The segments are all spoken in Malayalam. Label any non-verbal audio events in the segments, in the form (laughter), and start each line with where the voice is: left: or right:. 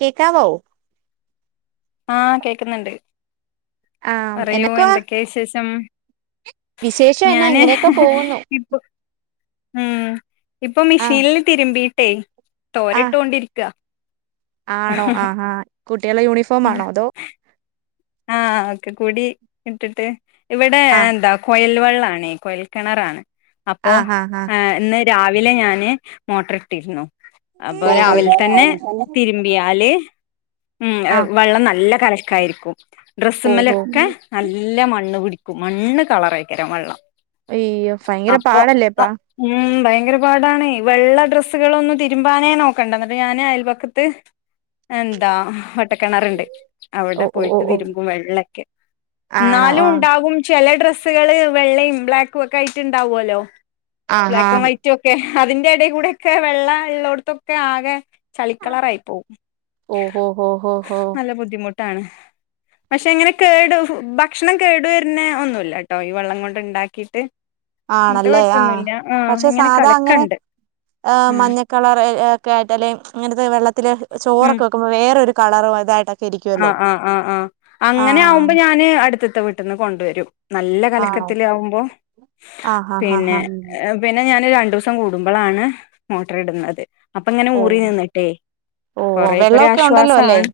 right: കേക്കാവോ
left: ആഹ് കേക്ക് ന്ന്ണ്ട്.
right: ആ
left: പറയൂ
right: എന്നക്കുവാ
left: എന്തൊക്കെ ശേഷം?
right: വിശേഷം എന്നാ
left: ഞാന്
right: ഇങ്ങനെയൊക്കെ പോകുന്നു
left: ഇപ്പൊ ഉം ഇപ്പൊ
right: ആ
left: മിഷീൽല് തിരിമ്പി ട്ടേയ്
right: ആ
left: തോരട്ടോണ്ടിരിക്ക
right: ആണോ ആ ഹ കുട്ട്യാളെ യൂണിഫോ ഫാമാണോ അതോ
left: ആഹ് ഓക്കെ കൂടി ഇട്ട്ട്ട് ഇവടെ
right: ആ
left: എന്താ കൊയൽ വെള്ളാണെ കൊയൽ കെണറാണ്. അപ്പോ
right: ആ ആ ആ
left: എഹ് ഇന്ന് രാവി വിലെ ഞാന് മോട്ടർ ഇട്ടിര്ന്നു. അപ്പോ
right: ഓ
left: രാവിൽ
right: ഓ
left: തന്നെ തിരിമ്പ്യാല് ഉം
right: ആ
left: വെള്ളം നല്ല കലക്കായിരിക്കും.
right: ഓ ഓ
left: ഡ്രസ്സ്മ്മലെക്കെ നല്ല മണ്ണ് പിടി മണ്ണ് കളറ ആയിക്കരാം വെള്ളം
right: അയ്യോ ഭയങ്കര
left: അപ്പൊ
right: പാടല്ലേ
left: അ
right: അപ്പൊ
left: ഉം ഭയങ്കര പാടാണ് വെള്ള ഡ്രസ്സുകൾ ഒന്നും തിരുമ്പാനേ നോക്കണ്ട എന്നിട്ട് ഞാന് അയൽപക്കത്ത് എന്താ കിണറുണ്ട്.
right: ഓ
left: അവിടെ
right: ഓ
left: പോയി
right: ഓ ഓ
left: തീരുമ്പും വെ ള്ളൊക്കെ
right: ആണോ
left: എന്നാലും
right: ആ
left: ഉണ്ടാകും ചില ഡ്ര സ്സു (unintelligible) കള് വെള്ളയും ബ്ലാക്കും ഒക്കെ ആയിട്ട് ഉണ്ടാവുമല്ലോ.
right: ആ ആ
left: ബ്ലാക്ക് ആൻഡ് വൈറ്റ് ഒക്കെ. അതിന്റെ ഇടയിൽ കൂടെ ഒക്കെ വെള്ള ഉള്ളോടത്തൊക്കെ ആകെ ചളിക്കളറായി പോവും
right: ഓ ഹോ ഹോ ഹോ ഹോ
left: നല്ല ബുദ്ധിമുട്ട് ട്ടാണ്. പക്ഷെ എങ്ങനെ കേടു ഭക്ഷണം കേടു വരുന്ന ഒന്നുമല്ല ട്ടോ ഈ വെള്ളം കൊണ്ട് ഉണ്ടാക്കിട്ട്.
right: ആണല്ലേ ആ പക്ഷെ
left: ഇങ്ങനെ
right: സാധാ അങ്ങനെ
left: കലക്കണ്ട് ഉം
right: മഞ്ഞക്കളർ ഒക്കെ ആയിട്ട് അല്ലെ അങ്ങനത്തെ വെള്ളത്തില്
left: ഉം
right: ചോറൊക്കെ വെക്കുമ്പോ വേറൊരു കളറു അതായിട്ട
left: ആഹ് ആഹ് ആഹ് ആഹ് അങ്ങനെ ആവുമ്പോ ഞാന് അടുത്ത ത്ത വീട്ട്ന്ന് കൊണ്ടുവരും. നല്ല
right: ആണോ
left: കലക്കത്തിലെ ആവുമ്പോ
right: ആ ആ ആ
left: പിന്നെ
right: ആ
left: പിന്നെ ഞാൻ രണ്ട് ദിവസം കൂട്മ്പളാണ് മോട്ടർ ഇട് ന്നത്. അപ്പൊ ഇങ്ങനെ
right: ഓ
left: ഊറി നിന്നിട്ടേ
right: ഓ
left: കൊറേക്കൊരു
right: വെള്ളമൊക്കെ ഉണ്ടല്ലോ അല്ലേ
left: ആശ്വാസാണ്.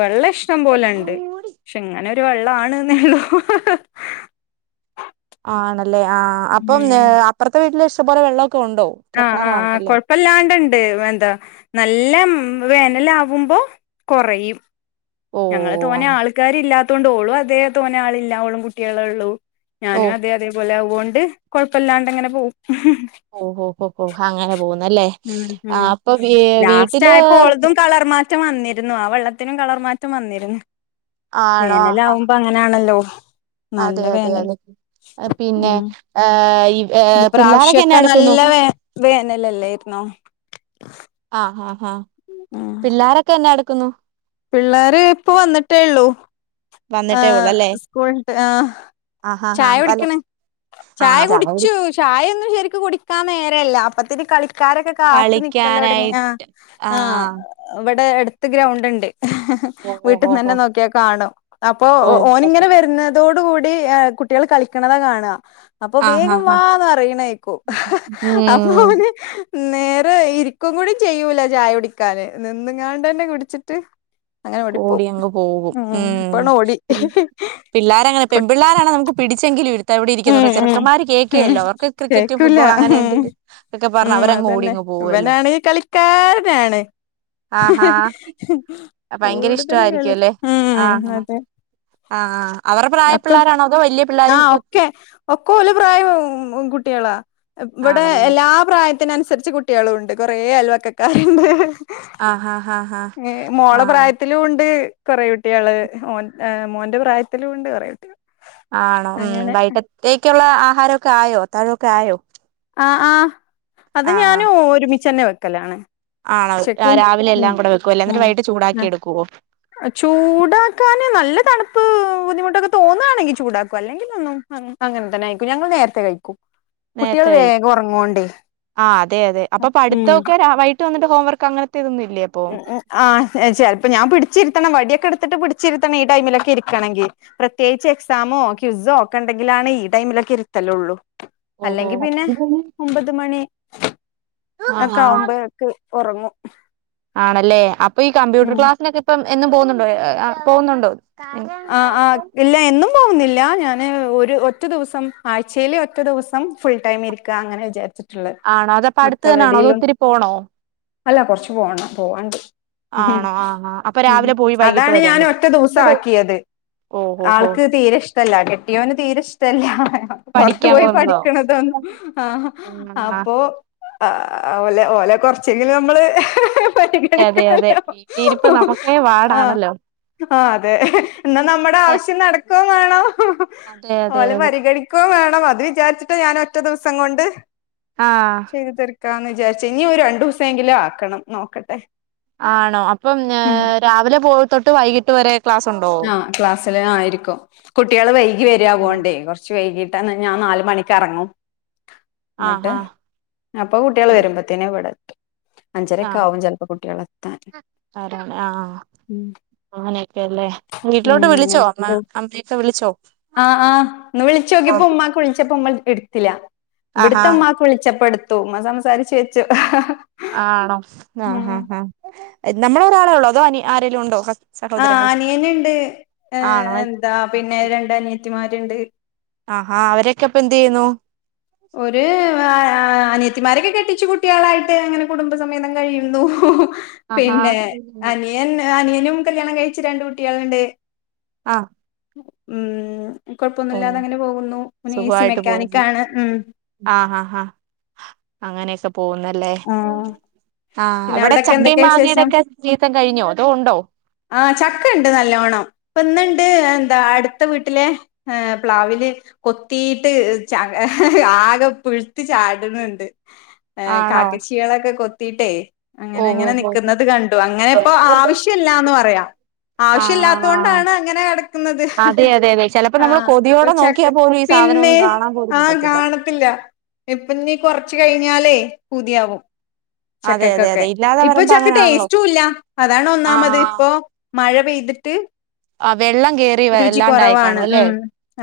left: വെള്ളം ഇഷ്ടം പോലെ ഇണ്ട് പക്ഷെ അങ്ങനെരു വെള്ളാണ് ന്നേള്ളൂ.
right: ആണ അല്ലെ ആ അപ്പം അപ്പർത്തെ വീട്ടിലെ പ്പോറെ വെള്ളം
left: ആഹ് ആഹ് ആഹ് കൊഴപ്പല്ലാണ്ടിണ്ട് എന്താ നല്ല വേനലാവുമ്പോ കൊറയും.
right: ഓ
left: ഞങ്ങള് തോന്നെ ആൾക്കാരില്ലാ ത്തോണ്ട് ഓള് അതേ തോന്നേ ആളില്ല. ഓളും കുട്ടിയളെള്ളൂ.
right: ഓ
left: ഞാനും അതെ അതേ പോലാവും. കൊണ്ട് കൊഴപ്പല്ലാണ്ടങ്ങനെ പോവും.
right: ഓഹോ ഹോ ഹോ അങ്ങനെ പോകുന്നുല്ലേ
left: ഉം ഉം
right: ആഹ് അപ്പൊ വീ
left: ലാസ്റ്റ്
right: വീട്ടില്
left: ആയപ്പോ ഓളതും കളർ മാറ്റം വന്നിരുന്നു ആ വെള്ളത്തിനും കളർ മാ മാറ്റം വന്നിരുന്നു വേനലാകുമ്പോ അങ്ങനെയാണല്ലോ
right: അതേഅതേ അതേ പിന്നേ
left: ഉം
right: ആഹ് ഇ
left: ഈ പ്രാവശ്യക്കെ നല്ല വേ വേനലല്ലേരുന്നോ
right: ആഹ് ആഹ് ആഹ് പിള്ളോരൊക്കെ എന്നെടു ക്കുന്നു
left: പിള്ളോര് ഇപ്പൊ വന്നിട്ടേള്ളൂ
right: വന്നിട്ടേ
left: ആഹ്
right: ഉള്ളല്ലേ
left: സ്കൂള് വിട്ടു ആഹ്
right: ആ ആ ആ
left: ചായ
right: വല്ല
left: കുടിക്കണ
right: ആ
left: ചായ
right: അതെ അവര്
left: കുടിച്ചു ചായ ഒന്നും ശരിക്കും കുടി ക്കാൻ നേരം ഇല്ല അപ്പത്തെ കളി ക്കാരൊക്കെ കാത്തു നിക്കലോ തുടങ്ങി
right: കളിക്കാനായി
left: ആഹ്
right: ആ
left: ആഹ് ഇവിടെ അടു ത്ത് ഗ്രൗണ്ട് ഉണ്ട്
right: ഓ ഓ
left: വീട്ടിൽ
right: ഓ ഓ
left: നിന്ന്‌ നോക്കിയ കാണും അപ്പൊ
right: ഓ
left: ഓൻ ഇങ്ങനെ വരുന്നതോട് കൂടി കുട്ടികൾ കളിക്കണത കാണുക അപ്പം
right: ആ ആ
left: വേഗം
right: ആ
left: വാ എന്ന് പറയണക്കേക്കും അപ്പൊ
right: ഉം
left: ഓന് നേരെ ഇരിക്കും കൂടി ചെയ്യൂല ചായ കുടിക്കാന് നിന്ന്‌ കൊണ്ട് തന്നെ കുടിച്ചിട്ട് അങ്ങനെ
right: ഓടി
left: ഓടിപ്പോവും
right: അങ്ങ് പോകും ഉം ഉം
left: ഇപ്പണ് ഓടി
right: പി പിള്ളേര് അങ്ങനെ പെൺ പിള്ളേര് ആണേ നമുക്ക് പിടിച്ചെങ്കിലും ഇരി ടെ
left: ഉം
right: ഇരിക്കേന്ന് പറയും
left: ഉം
right: ചെറുക്കന്മാര്
left: ഉം
right: കേൾക്കെല്ലാ അവർക്ക് ക്രിക്കറ്റ്
left: കേക്കൂല
right: ഫുട്ബോൾ അങ്ങനെ
left: ഉം
right: എന്തെങ്കിലും ഒക്കെ പറഞ്ഞ
left: ഉം
right: അവര് അങ്ങ് ഓടി
left: അതന്നെ
right: അങ്ങ് പോകുവല്ലോ
left: ഇവനാണെങ്കി കളിക്കാരനാണ്
right: ആഹാ ഭയങ്കര ഇഷ്ട
left: കൂടുതൽ
right: ആയിരിക്കും
left: കളി
right: അല്ലെ
left: ഉം
right: ആഹ്
left: അതെ
right: ആഹ് ആഹ് അവർട പ്രായ
left: ഒക്കെ
right: പിള്ളാരാണോ അതോ വലിയ പിള്ളാരും
left: ആഹ്
right: കൊ
left: ഒക്കെ ഒക്കെലി പ്രായം കുട്ടി കളാ ഇവിടെ
right: ആണല്ലേ
left: എല്ലാ പ്രായത്തിന് അനുസരിച്ച് കു കുട്ടികളുംുണ്ട് കൊറെേ അൽവക്കക്കാണ്ട്
right: ആഹ് ആഹ് ആഹ് ആഹ്
left: മോള
right: ആഹ്
left: പ്രായത്തിലും ഉണ്ട് കൊറട്ട കുട്ടികള് മോ മോന്റെ പ്രായത്തില് കൊണ്ട് പറയത്തി
right: ആണോ ഉ വൈട്ടത്തേക്കുള്ള ആഹാരമൊക്കെ ആയോ തടൊക്ക ആോ
left: ആ ആ അത് ഞാനും ഒരുമിച്ചച്ച്ന്നെ വച്ചു കക്കലാണ്
right: ആണോ രാവിലെ എല്ലാം കൂടെ വെക്കുവ അല്ലേ എന്നിട്ട് വൈകട്ട് ചൂടാക്കി എടുക്കുവോ
left: ചൂടാക്കാാന് നല്ല തണുപ്പ് ബുദ്ധിമുട്ടൊക്കെ തോന്നുകയാണെങ്കിൽ ചൂടാക്കും അല്ലെങ്കിൽ ഒന്നും അങ്ങനെ തന്നെ അയിക്കും ഞങ്ങൾ നേരത്തെ കഴിക്കും കുട്ടികൾ
right: നേരത്തെ
left: വേഗം ഉറങ്ങോണ്ടേ
right: ആ അതെ അതെ അപ്പൊ പഠിത്തൊക്കെ രാവട്ട് വന്നി്ോംവർക്ക് അനത്തെ
left: ഉ ഉ ആ ചിലപ്പോ ഞാൻ പിടിച്ചിരുത്തണം വടിയൊക്കെ എടു ഇത്തിട്ട് പിടിച്ചിത്തണം ഈ ടൈമിലൊക്കെ ഇരിക്കണെങ്കിൽ പ്രത്യേകി എക്സാമോ ക്യൂസോ ഒക്കെ ഉണ്ടെങ്കിലാണ് ഈ ടൈമൊക്കെ ഇരുത്തല്ലേള്ളൂ
right: ഓഹോ
left: അല്ലെങ്കിൽ പിന്നെ ഒമ്പത് മണി
right: ആ ആ
left: അക്ക ഒ്പോക്ക് ഒറങ്ങും
right: ആണല്ലേ ഇ ഈ കമ്പ്യൂർ ലസിനൊെ ഇം എന്നും പോകുന്നുണ്ടോ പോകുന്നുണ്ടോ
left: ആ ആഹ് ഇല്ല എന്നും പോകുന്നില്ല ഞാൻ ഒരു ഒറ്റ ദിവസം ആഴ്ചയില ഒറ്റ ദിവസം ഫുൾ ടൈം ഇരിക്കുക അങ്ങനെ വിചാരിച്ചിട്ട
right: ആണോ അതപ്പ അടുത്തു തന്നൊണോ അത് ഒത്തിരി പോണോ
left: അല്ല കൊറച്ച്ു പോണം പോവാണ്ട്
right: ആണോ ആ അപ്പൊ
left: ഉം.
right: രാവിലെ പോയി വൈകിട്ട്
left: അതാണ്
right: വരാൻ
left: ഞാൻ
right: പറ്റി
left: ഒറ്റ ദിവസം ആക്കിയത് ആൾക്ക് തീരെഷ്ടല്ല കെട്ടിയോന് തീരെ ഇഷ്ടല്ല പുറത്തു
right: പഠിക്കാൻ
left: പോയി
right: പോകുന്നതോ
left: പഠിക്കണതൊന്നും ആ
right: ആ
left: അപ്പോ ആലെ ഓലെ കൊറച്ചെങ്കിലും നമ്മള്
right: അതെ അതെ
left: പരിഗണിക്കണല്ലോ
right: വീട്ടീരിപ്പ നമുക്ക വാടാണല്ലോ
left: അത എന്നാ നമ്മുടെ ആവശ്യം നടക്കയും വേണം
right: അതെ അതെ
left: ഒരേ
right: അതെ
left: പരിഗണിക്കയും വേണം അത് വിചാരിച്ചിട്ട് ഞാൻ ഒറ്റ ദിവസം കൊണ്ട്
right: ആഹ
left: ക്കാന്ന് വിചാരിച്ച ഇനി ഒരു രണ്ടു ദിവസം എങ്കിലും ആക്കണം നോക്കട്ടെ
right: ആണോ അപ്പം
left: ഉം
right: രാവിലെ പോയി തൊട്ട് വൈകിട്ട് വരെ ക്ലാസ് ഉണ്ടോ
left: ആഹ് ക്ലാസ്സില് ആയിരിക്കും കുട്ടികള് വൈകി വരിക
right: ഓ
left: അതോണ്ടെ കുറച്ച് വൈകിട്ട് ട്ടാണ് ഞാൻ നാല് മണിക്ക് ഇറങ്ങും
right: ആ
left: എന്നിട്ട്
right: ആ
left: അപ്പൊ കുട്ടികള്
right: ഓ
left: വരുമ്പോത്തേന് ഇവിടെ അഞ്ചരൊക്കെ
right: ആഹ്
left: ആവും ചെലപ്പോ കുട്ടികളെത്താൻ
right: ആഹ് ഹ് ഹ് അങ്ങനെയൊക്കെല്ലേ
left: മ്മ് അങ്ങനെ ആഹ് ആഹ് ഇന്ന് വിളിച്ച് നോക്കിപ്പോ ഉമ്മാക്ക് വിളിച്ചപ്പോ ഉമ്മ എടുത്തില്ല
right: ആഹാ
left: ഇവിടുത്തെ ഉമ്മാക്ക് വിളിച്ചപ്പോ എടുത്ത് ഉമ്മ സംസാരിച്ചു വെച്ചു
right: ആണോ ആഹ്
left: ഉം
right: ആഹ് ഹ നമ്മള് ഒരാളെ ഉള്ളോ അതോ അനിയൻ ആരെങ്കിലും ഉണ്ടോ കസിൻസ്
left: ആഹ് അനിയന് ഉണ്ട് ഏഹ്
right: ആണോ
left: എന്താ പിന്നെ രണ്ട് അനിയത്തി അനിത്തിമാരുണ്ട്
right: ആഹ് ഹാ അവരൊക്കെ അപ്പൊ എന്ത് ചെയ്യുന്നു
left: ഓര് അഹ് അ അനിയത്തിമാരൊക്കെ കെട്ടി കെട്ടിച്ചു കുട്ടികളായിട്ട് അങ്ങനെ കുടുംബസമേതം കഴിയുന്നു
right: ആഹാ
left: പിന്നെ അനിയൻ അനിയൻ അനിയാനും കല്യാണം കഴിച്ചു രണ്ട് കുട്ടികളുണ്ട്
right: ആഹ്
left: മ്മ്
right: ഉം
left: കുഴപ്പമൊന്നുമില്ലാതെ ഇങ്ങനെ പോകുന്നു ഓന് എ സി
right: സുഖമായിട്ട്
left: മെക്കാനിക്ക്
right: പോകുന്നു
left: ആണ്
right: ആഹ് ഹ ഹ അങ്ങനെയെ പോന്നല്ലേ
left: ആഹ് പിന്നെ അവിടൊക്കെ എന്തൊക്കെയാ വിശേഷം
right: സീസൺ കഴിഞ്ഞോ അതോ ഉണ്ടോ
left: ആഹ് ചക്ക ണ്ട് നല്ലോണം ഇപ്പ ഇന്ന്ണ്ട് ണ്ട് എന്താ അടുത്ത വീട്ടിലെ പ്ലാവില് കൊത്തീട്ട് ആകെ പുഴുത്ത് ചാടുന്നുണ്ട് ഏഹ്
right: ആണോ
left: കാക്കച്ചികളക്കെ കൊ ത്തിട്ടേ അങ്ങനെ
right: ഓഹ്
left: അങ്ങനെ
right: ഓഹ് ഓഹ്
left: നിക്കുന്നത് കണ്ടു അങ്ങനെ ഇപ്പോ ആവശ്യല്ലാന്ന് പറയാം ആവശ്യമില്ലാത്ത
right: ആഹ്
left: കൊണ്ടാണ് അങ്ങനെ കിടക്കുന്നത്
right: അതെ അതെ അതെ ചെലപ്പോ നമ്മള്
left: ആഹ്
right: കൊതിയോടെ
left: ചക്ക
right: നോക്കിയാ പോലും ഈ സാധനം
left: പിന്നെ
right: ഒന്നും കാണാൻ പോലും
left: ആഹ്
right: കിട്ടത്തില്ല.
left: കാണത്തില്ല ഇപ്പ നി കൊറച്ച് കഴിഞ്ഞാലേ പൂതിയാവും
right: അതെ അതെ
left: ചക്കക്കൊക്കെ
right: അതെ ഇല്ലാതെ
left: ഇപ്പൊ
right: വരുമ്പോ
left: ചക്ക
right: അങ്ങനാണല്ലോ
left: ടേസ്റ്റും ഇല്ല അതാണ് ഒന്നാമത് ഇപ്പൊ മഴ പെയ്തിട്ട്
right: ആഹ് വെള്ളം കേറി
left: രുചി
right: വല്ലാണ്ടായി
left: കുറവാണ്
right: കാണും അല്ലേ
left: ഉം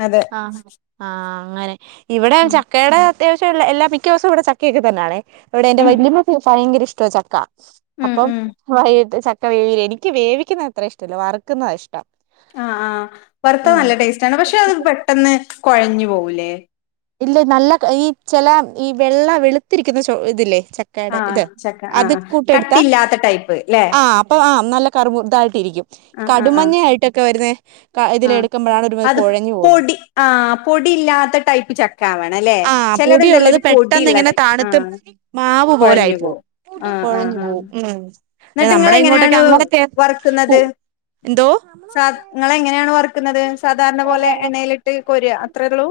left: അതെ
right: ആഹ് ആഹ് അങ്ങനെ ഇവിടെയും
left: ഉം
right: ചക്കടെ അത്യാശ്യള്ള എല്ലാ മിക്ക ദിവസവും ഇവിടെ ചക്കെക്ക തന്ന ആണേ ഇവടെ എന്റെ
left: ഉം
right: വലിയമ്മക്ക് ഭയങ്കര ഇഷ് ട്ടവ ചക്ക
left: ഉം
right: അപ്പം
left: ഉം
right: വൈകിട്ട് ച (unintelligible) എനിക്ക് വേവിക്കുന്നത് അത്ര ഇഷ്ടല്ല വറ്ക്കുന്നത ഇഷ്ടം
left: ആഹ് ആഹ് വറുത്ത
right: ഉം
left: നല്ല ടേസ്റ്റ് ആണ് പക്ഷെ അത് പെട്ടെന്ന് കൊഴഞ്ഞു പോവൂല്ലേ
right: ഇല്ല നല്ല ഈ ചെല ഈ വെള്ള വെളുത്തിരിക്കുന്ന ചൊ ഇതില്ലേ ചക്കേടെ
left: ആഹ്
right: ഇത്
left: ചക്ക
right: അത്
left: ആഹ് ആഹ്
right: കൂട്ട് എടുത്താ
left: കട്ടില്ലാത്ത ടൈപ്പ് ല്ലേ
right: ആ അപ്പ ആ നല്ല കറുമു ഇതായി ട്ടിരിക്കും
left: ആഹ് ആഹ് ആഹ്
right: കടുംമഞ്ഞ ആയിട്ടൊക്കെ വരുന്ന ഇതില്
left: ആഹ്
right: എടുക്കുമ്പോഴാണ് ഒരു മാതിരി
left: അത്
right: കൊഴഞ്ഞു പോകുന്നത്
left: പൊടി ആഹ് പൊടി ഇല്ലാത്ത ടൈപ്പ് ചക്ക ആവണം അല്ലേ
right: ആഹ്
left: ചിലതുണ്ടല്ലോ
right: പൊടിയുള്ളത്
left: ഒരു
right: പെട്ടെന്ന്
left: പൊടിയുള്ള
right: ഇങ്ങനെ
left: ടൈപ്പ്
right: തണുത്ത്
left: ആഹ്
right: മാവ് പോല ആയി പോവും കൊഴഞ്ഞു പോവും ഉം
left: എന്നിട്ട്ങ്ങള്
right: നമ്മടെ ഇങ്ങോട്ടൊക്കെ
left: എങ്ങനെയാണ്
right: അങ്ങനത്തെ കു
left: വറ്ക്കുന്നത്
right: എന്തോ
left: സാ ഇങ്ങള് എങ്ങനെ ണ് വർ ക്ക്ന്നത് സാധാരണ പോലെ എണ്ണയിലിട്ട് കൊര്ക അത്രേള്ളൂ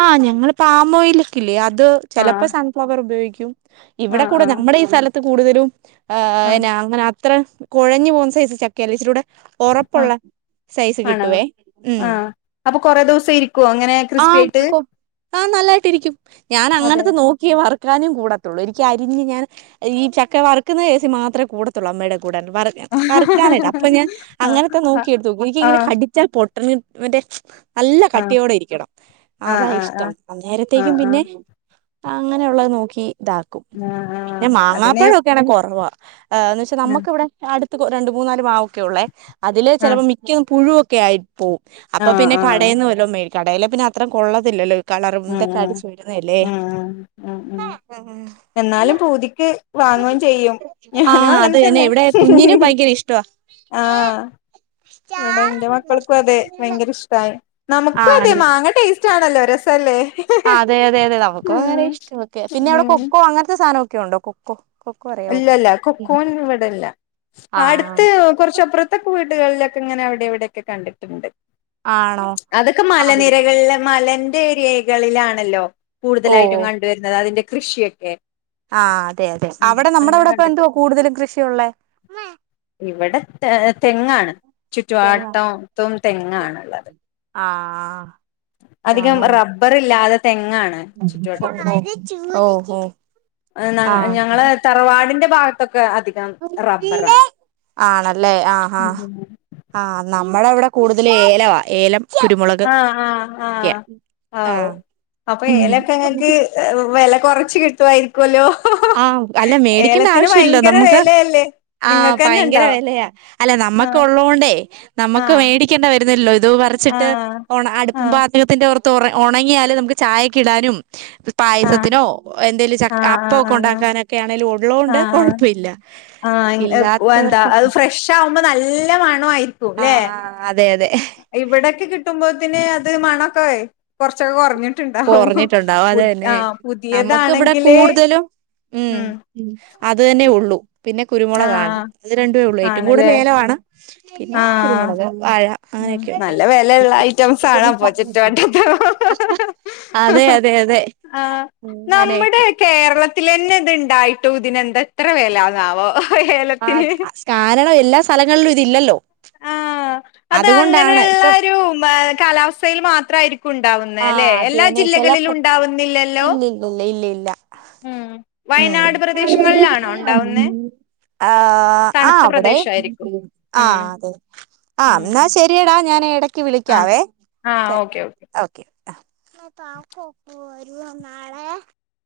right: ആഹ് ഞങ്ങള് ഇപ്പ പാമോയില്ക്കില്ലേ അത് ചെലപ്പോ
left: ആഹ്
right: സൺഫ്ലവർ ഉപയോഗി ക്കും ഇവിടെ
left: ആഹ്
right: കൂടെ
left: ആഹ്
right: ഞമ്മടെ ഈ സ്ഥല കൂടുതലും ആ
left: ആഹ്
right: അയ്ന അങ്ങന ഇത്ര കൊഴഞ്ഞു പോന്ന് സൈസ് ചക്കയല്ല ഇച്ചരൂടെ
left: ആ ആണാ
right: കിട്ടുവേ ഉം
left: ആഹ് അപ്പൊ കൊറേ ദെവസം ഇരിക്കുവോ അങ്ങനെ
right: ആ
left: ക്രിസ്
right: കൊ ആ നല്ലായിട്ടിരിക്കും ഞാൻ
left: അതെ
right: അങ്ങനത്തെ നോക്കിയെ വാ വറുക്കാനും കൂടത്തുള്ളു എനിക്ക് അരിഞ്ഞ് ഞാൻ ഈ ചക്ക വറുക്കുന്ന എസി മാത്രേ കൂടത്തുള്ളൂ അമ്മയുടെ അ വറ് വറ് ക്കാനായിട്ട്
left: ആഹ്
right: അപ്പ ഞാൻ അങ്ങനത്ത
left: ആഹ്
right: നോക്കിയെടുത്ത് വെക്കും എനിക്ക് ഇങ്ങനെ കടിച്ചാൽ പൊട്ടണ് മറ്റേ നല്ല കട്ടിയോടെ ഇരിക്കണം
left: ആഹ്
right: അതാ
left: ആഹ് ആഹ്
right: ഇഷ്ടം
left: ആഹ്
right: അന്നേരത്തേക്കും
left: ആഹ് ആഹ്
right: പിന്നെ
left: ആഹ്
right: അങ്ങനയുള്ളത് നോക്കി ഇതാക്കും
left: ആഹ്
right: പിന്നെ
left: ആഹ് അതിന്
right: മാങ്ങാപ്പഴക്കെയാണേ കൊറവാ എന്ന് വെച്ചാ
left: ആഹ്
right: നമ്മക്ക് ഇവിടെ അടു ത്ത് രണ്ട് മൂന്നാല് മാവും ക്കുള്ളേ അതില്
left: ആഹ്
right: ചെലപ്പം മിക്കതും പുഴു ക്കെ ആയി പോവും അപ്പൊ
left: ആഹ്
right: പിന്നെ
left: ആഹ്
right: കടേന്ന് വല്ലോം മേടി കടയിലെ പിന്നെ അ അത്ര കൊള്ളതില്ലല്ലൊ
left: ഉം ഉം ഉം ഉം എന്നാലും പൂതിക്ക് വാങ്ങുകയും ചെയ്യും ഞാനും
right: ആഹ് അത് തന്നെ
left: അങ്ങൻതന്നെ
right: ഇവിടെ കുഞ്ഞിന് ഭയങ്കര ഇഷ്ടവാ
left: ആഹ് ഇവിടെ എന്റെ മക്കൾക്കും അതെ ഭയങ്കര ഇഷ്ടാണ് നമുക്കും അതെ മാങ്ങ ടേസ് റ്റാണല്ലോ രസമല്ലേ
right: ആ അതെ അതെ അതെ നമുക്ക് ഭയങ്കര ഇഷ്ടമൊക്കെയാ പിന്നെ ഇവിടെ
left: ഉം
right: കൊക്കോ അങ്ങനത്തെ സാധന ഒക്കെ ഉണ്ടോ കൊക്കോ കൊക്കോ അറിയാവോ
left: ഇല്ലല്ല കൊക്കോ ന്നും ഇവിടെ ഇല്ല
right: ആഹ്
left: അടുത്ത് കൊറച്ചപ്പുറത്തൊക്കെ വീ ടുകളിലൊക്കെ ഇങ്ങനെ അവിടെ ഇവിടെയൊക്കെ കണ്ടിട്ടുണ്ട്
right: ആണോ
left: അതൊക്കെ മലനിരകളില മല ന്റെ ഏരിയകളിലാണല്ലോ കൂടുതലായിട്ടും
right: ഓഹ്
left: കണ്ടുവരുന്നത് അതിന്റെ കൃഷിയൊക്കെ
right: ആഹ് അ തെയതെ
left: ഉം
right: അവിടെ നമ്മുടെ
left: അങ്ങനെ
right: ഇവിടെ ഇപ്പോ
left: കണ്ടിട്ട്
right: എന്തുവാ കൂടുതലും കൃഷിയുള്ളെ
left: ഇവിടെ തെങ്ങാണ് ചുറ്റുവാട്ടത്തും തെങ്ങാണുള്ളത്
right: ആഹ് അപ്പൊ
left: അധികം റബ്ബർ ഇല്ലാതെ തെങ്ങാണ് ചുറ്റുവട്ടത്തും
right: അങ്ങനെ ഓ ഓ ആഹ്
left: ഞങ്ങളെ തറവാടിന്റെ ഭാഗത്തൊ
right: ആണല്ലേ ആഹ ആഹ് നമ്മുടെ അവിടെ കൂടുതൽ ഏല വാ ഏലം കുരുമുളക്
left: ആഹ് ആഹ്
right: ഒക്കെ
left: ആഹ് അവു
right: ആഹ്
left: അപ്പൊ
right: ഉം
left: ഏലൊക്കെങ്ങക്ക് വെല കൊറച്ച് കിട്ടുമായിരിക്കൊല്ലോ
right: ആഹ് അല്ല മേടിക്കണ്ട ആവശ്യല്ല നമുക്ക്
left: വെലയല്ലേ
right: ആഹ്
left: നിങ്ങൾക്കന്നെ
right: ഭയങ്കര
left: ഇണ്ടോ
right: വിലയാ അല്ല നമ്മക്ക്
left: ആഹ്
right: ഉള്ളോണ്ടേ നമ്മുക്ക്
left: ആഹ്
right: മേടിക്കേണ്ട വ ല്ലോ അത് പറിച്ചിട്ട്
left: ആഹ്
right: അടുപ്പും
left: ആഹ്
right: പാചകത്തിന്റെ പുറത്തിടും തുറ ഉണങ്ങിയാൽ നമുക്ക് ചായക്ക് ഇടാനും
left: ആഹ്
right: പായസത്തിനോ എന്തേലും
left: ആഹ്
right: ക്ക
left: ആഹ് ആഹ്
right: ഉണ്ടാക്കാനൊക്കെ ആണെലും ഉള്ളോണ്ട്
left: ആഹ്
right: കൊഴപ്പമില്ല
left: ആഹ് എന്താ
right: ഇല്ലാത്തവർക്കൊ
left: അത് ഫ്രഷ് ആവുമ്പോ നല്ല മണ ണം ആരിക്കും ല്ലെ
right: അതെ അതെ
left: ഇവിടെയെക്കെ കിട്ടുമ്പോത്തിന് അത് മണം ഹേയ് കൊറച്ചൊക്കെ കൊറഞ്ഞി
right: കൊറഞ്ഞിട്ടുണ്ടാവും അതുതന്നെ നമുക്കിവിടെ
left: പുതിയതാണെങ്കില്
right: കൂടുതലും ഉം അത് തന്നെ ഉള്ളൂ പിന്നെ കുരുമുളകാണ്
left: ആഹ്
right: അത് രണ്ടുവേയുള്ളൂ ഏറ്റവും
left: ആണല്ലേ
right: കൂടുതൽ ഏലവാണ് പിന്നെ
left: ആഹ്
right: കുരുമുളക് വാഴ
left: ഉം
right: അങ്ങനെയൊക്കെയുണ്ട്
left: നല്ല വെലള്ള ഐറ്റംസ് ആണ് അപ്പൊ
right: അതെ അതെ അതെ
left: ആ നമ്മുടെ
right: അങ്ങനെയൊക്കെ
left: കേരളത്തിലന്നെ ഇതുണ്ടായി ട്ടുതിനെന്താ ഇത്ര വിലാന്നാവോ
right: ആ കാരണം എല്ലാ സ്ഥലങ്ങളിലും ഇത് ഇല്ലല്ലോ
left: ആ അത് അങ്ങനെയുള്ളൊരു മ കാലാവസ്ഥയിൽ മാത്രമായിരിക്കും ഉണ് ഉണ്ടാവുന്നെ അല്ലെ
right: ആഹ് അത്
left: എല്ലാ
right: തന്നെ ചില
left: ജില്ലകളിലും
right: പ്ര
left: ഉണ്ടാവുന്നില്ലല്ലോ
right: ഇല്ല ഇല്ല ഇല്ല ഇല്ല
left: ഉം
right: ഉം
left: വയനാട് പ്രദേശങ്ങളിലാണോ ഉണ്ടാവുന്നെ
right: ആ ആ
left: തണുത്ത
right: അവിടെ
left: പ്രദേശായിരിക്കും
right: ആ
left: ഉം
right: അതെ ആ
left: ഉം
right: എന്നാശരിയടാ ഞാനെ ക്ക്
left: ആഹ്
right: വിളിക്കാവേ
left: ആഹ് ഓക്കെ
right: ഓക്കെ ആ മ്മ കാക്കുവൊക്കെ വരുവൊ നാളെ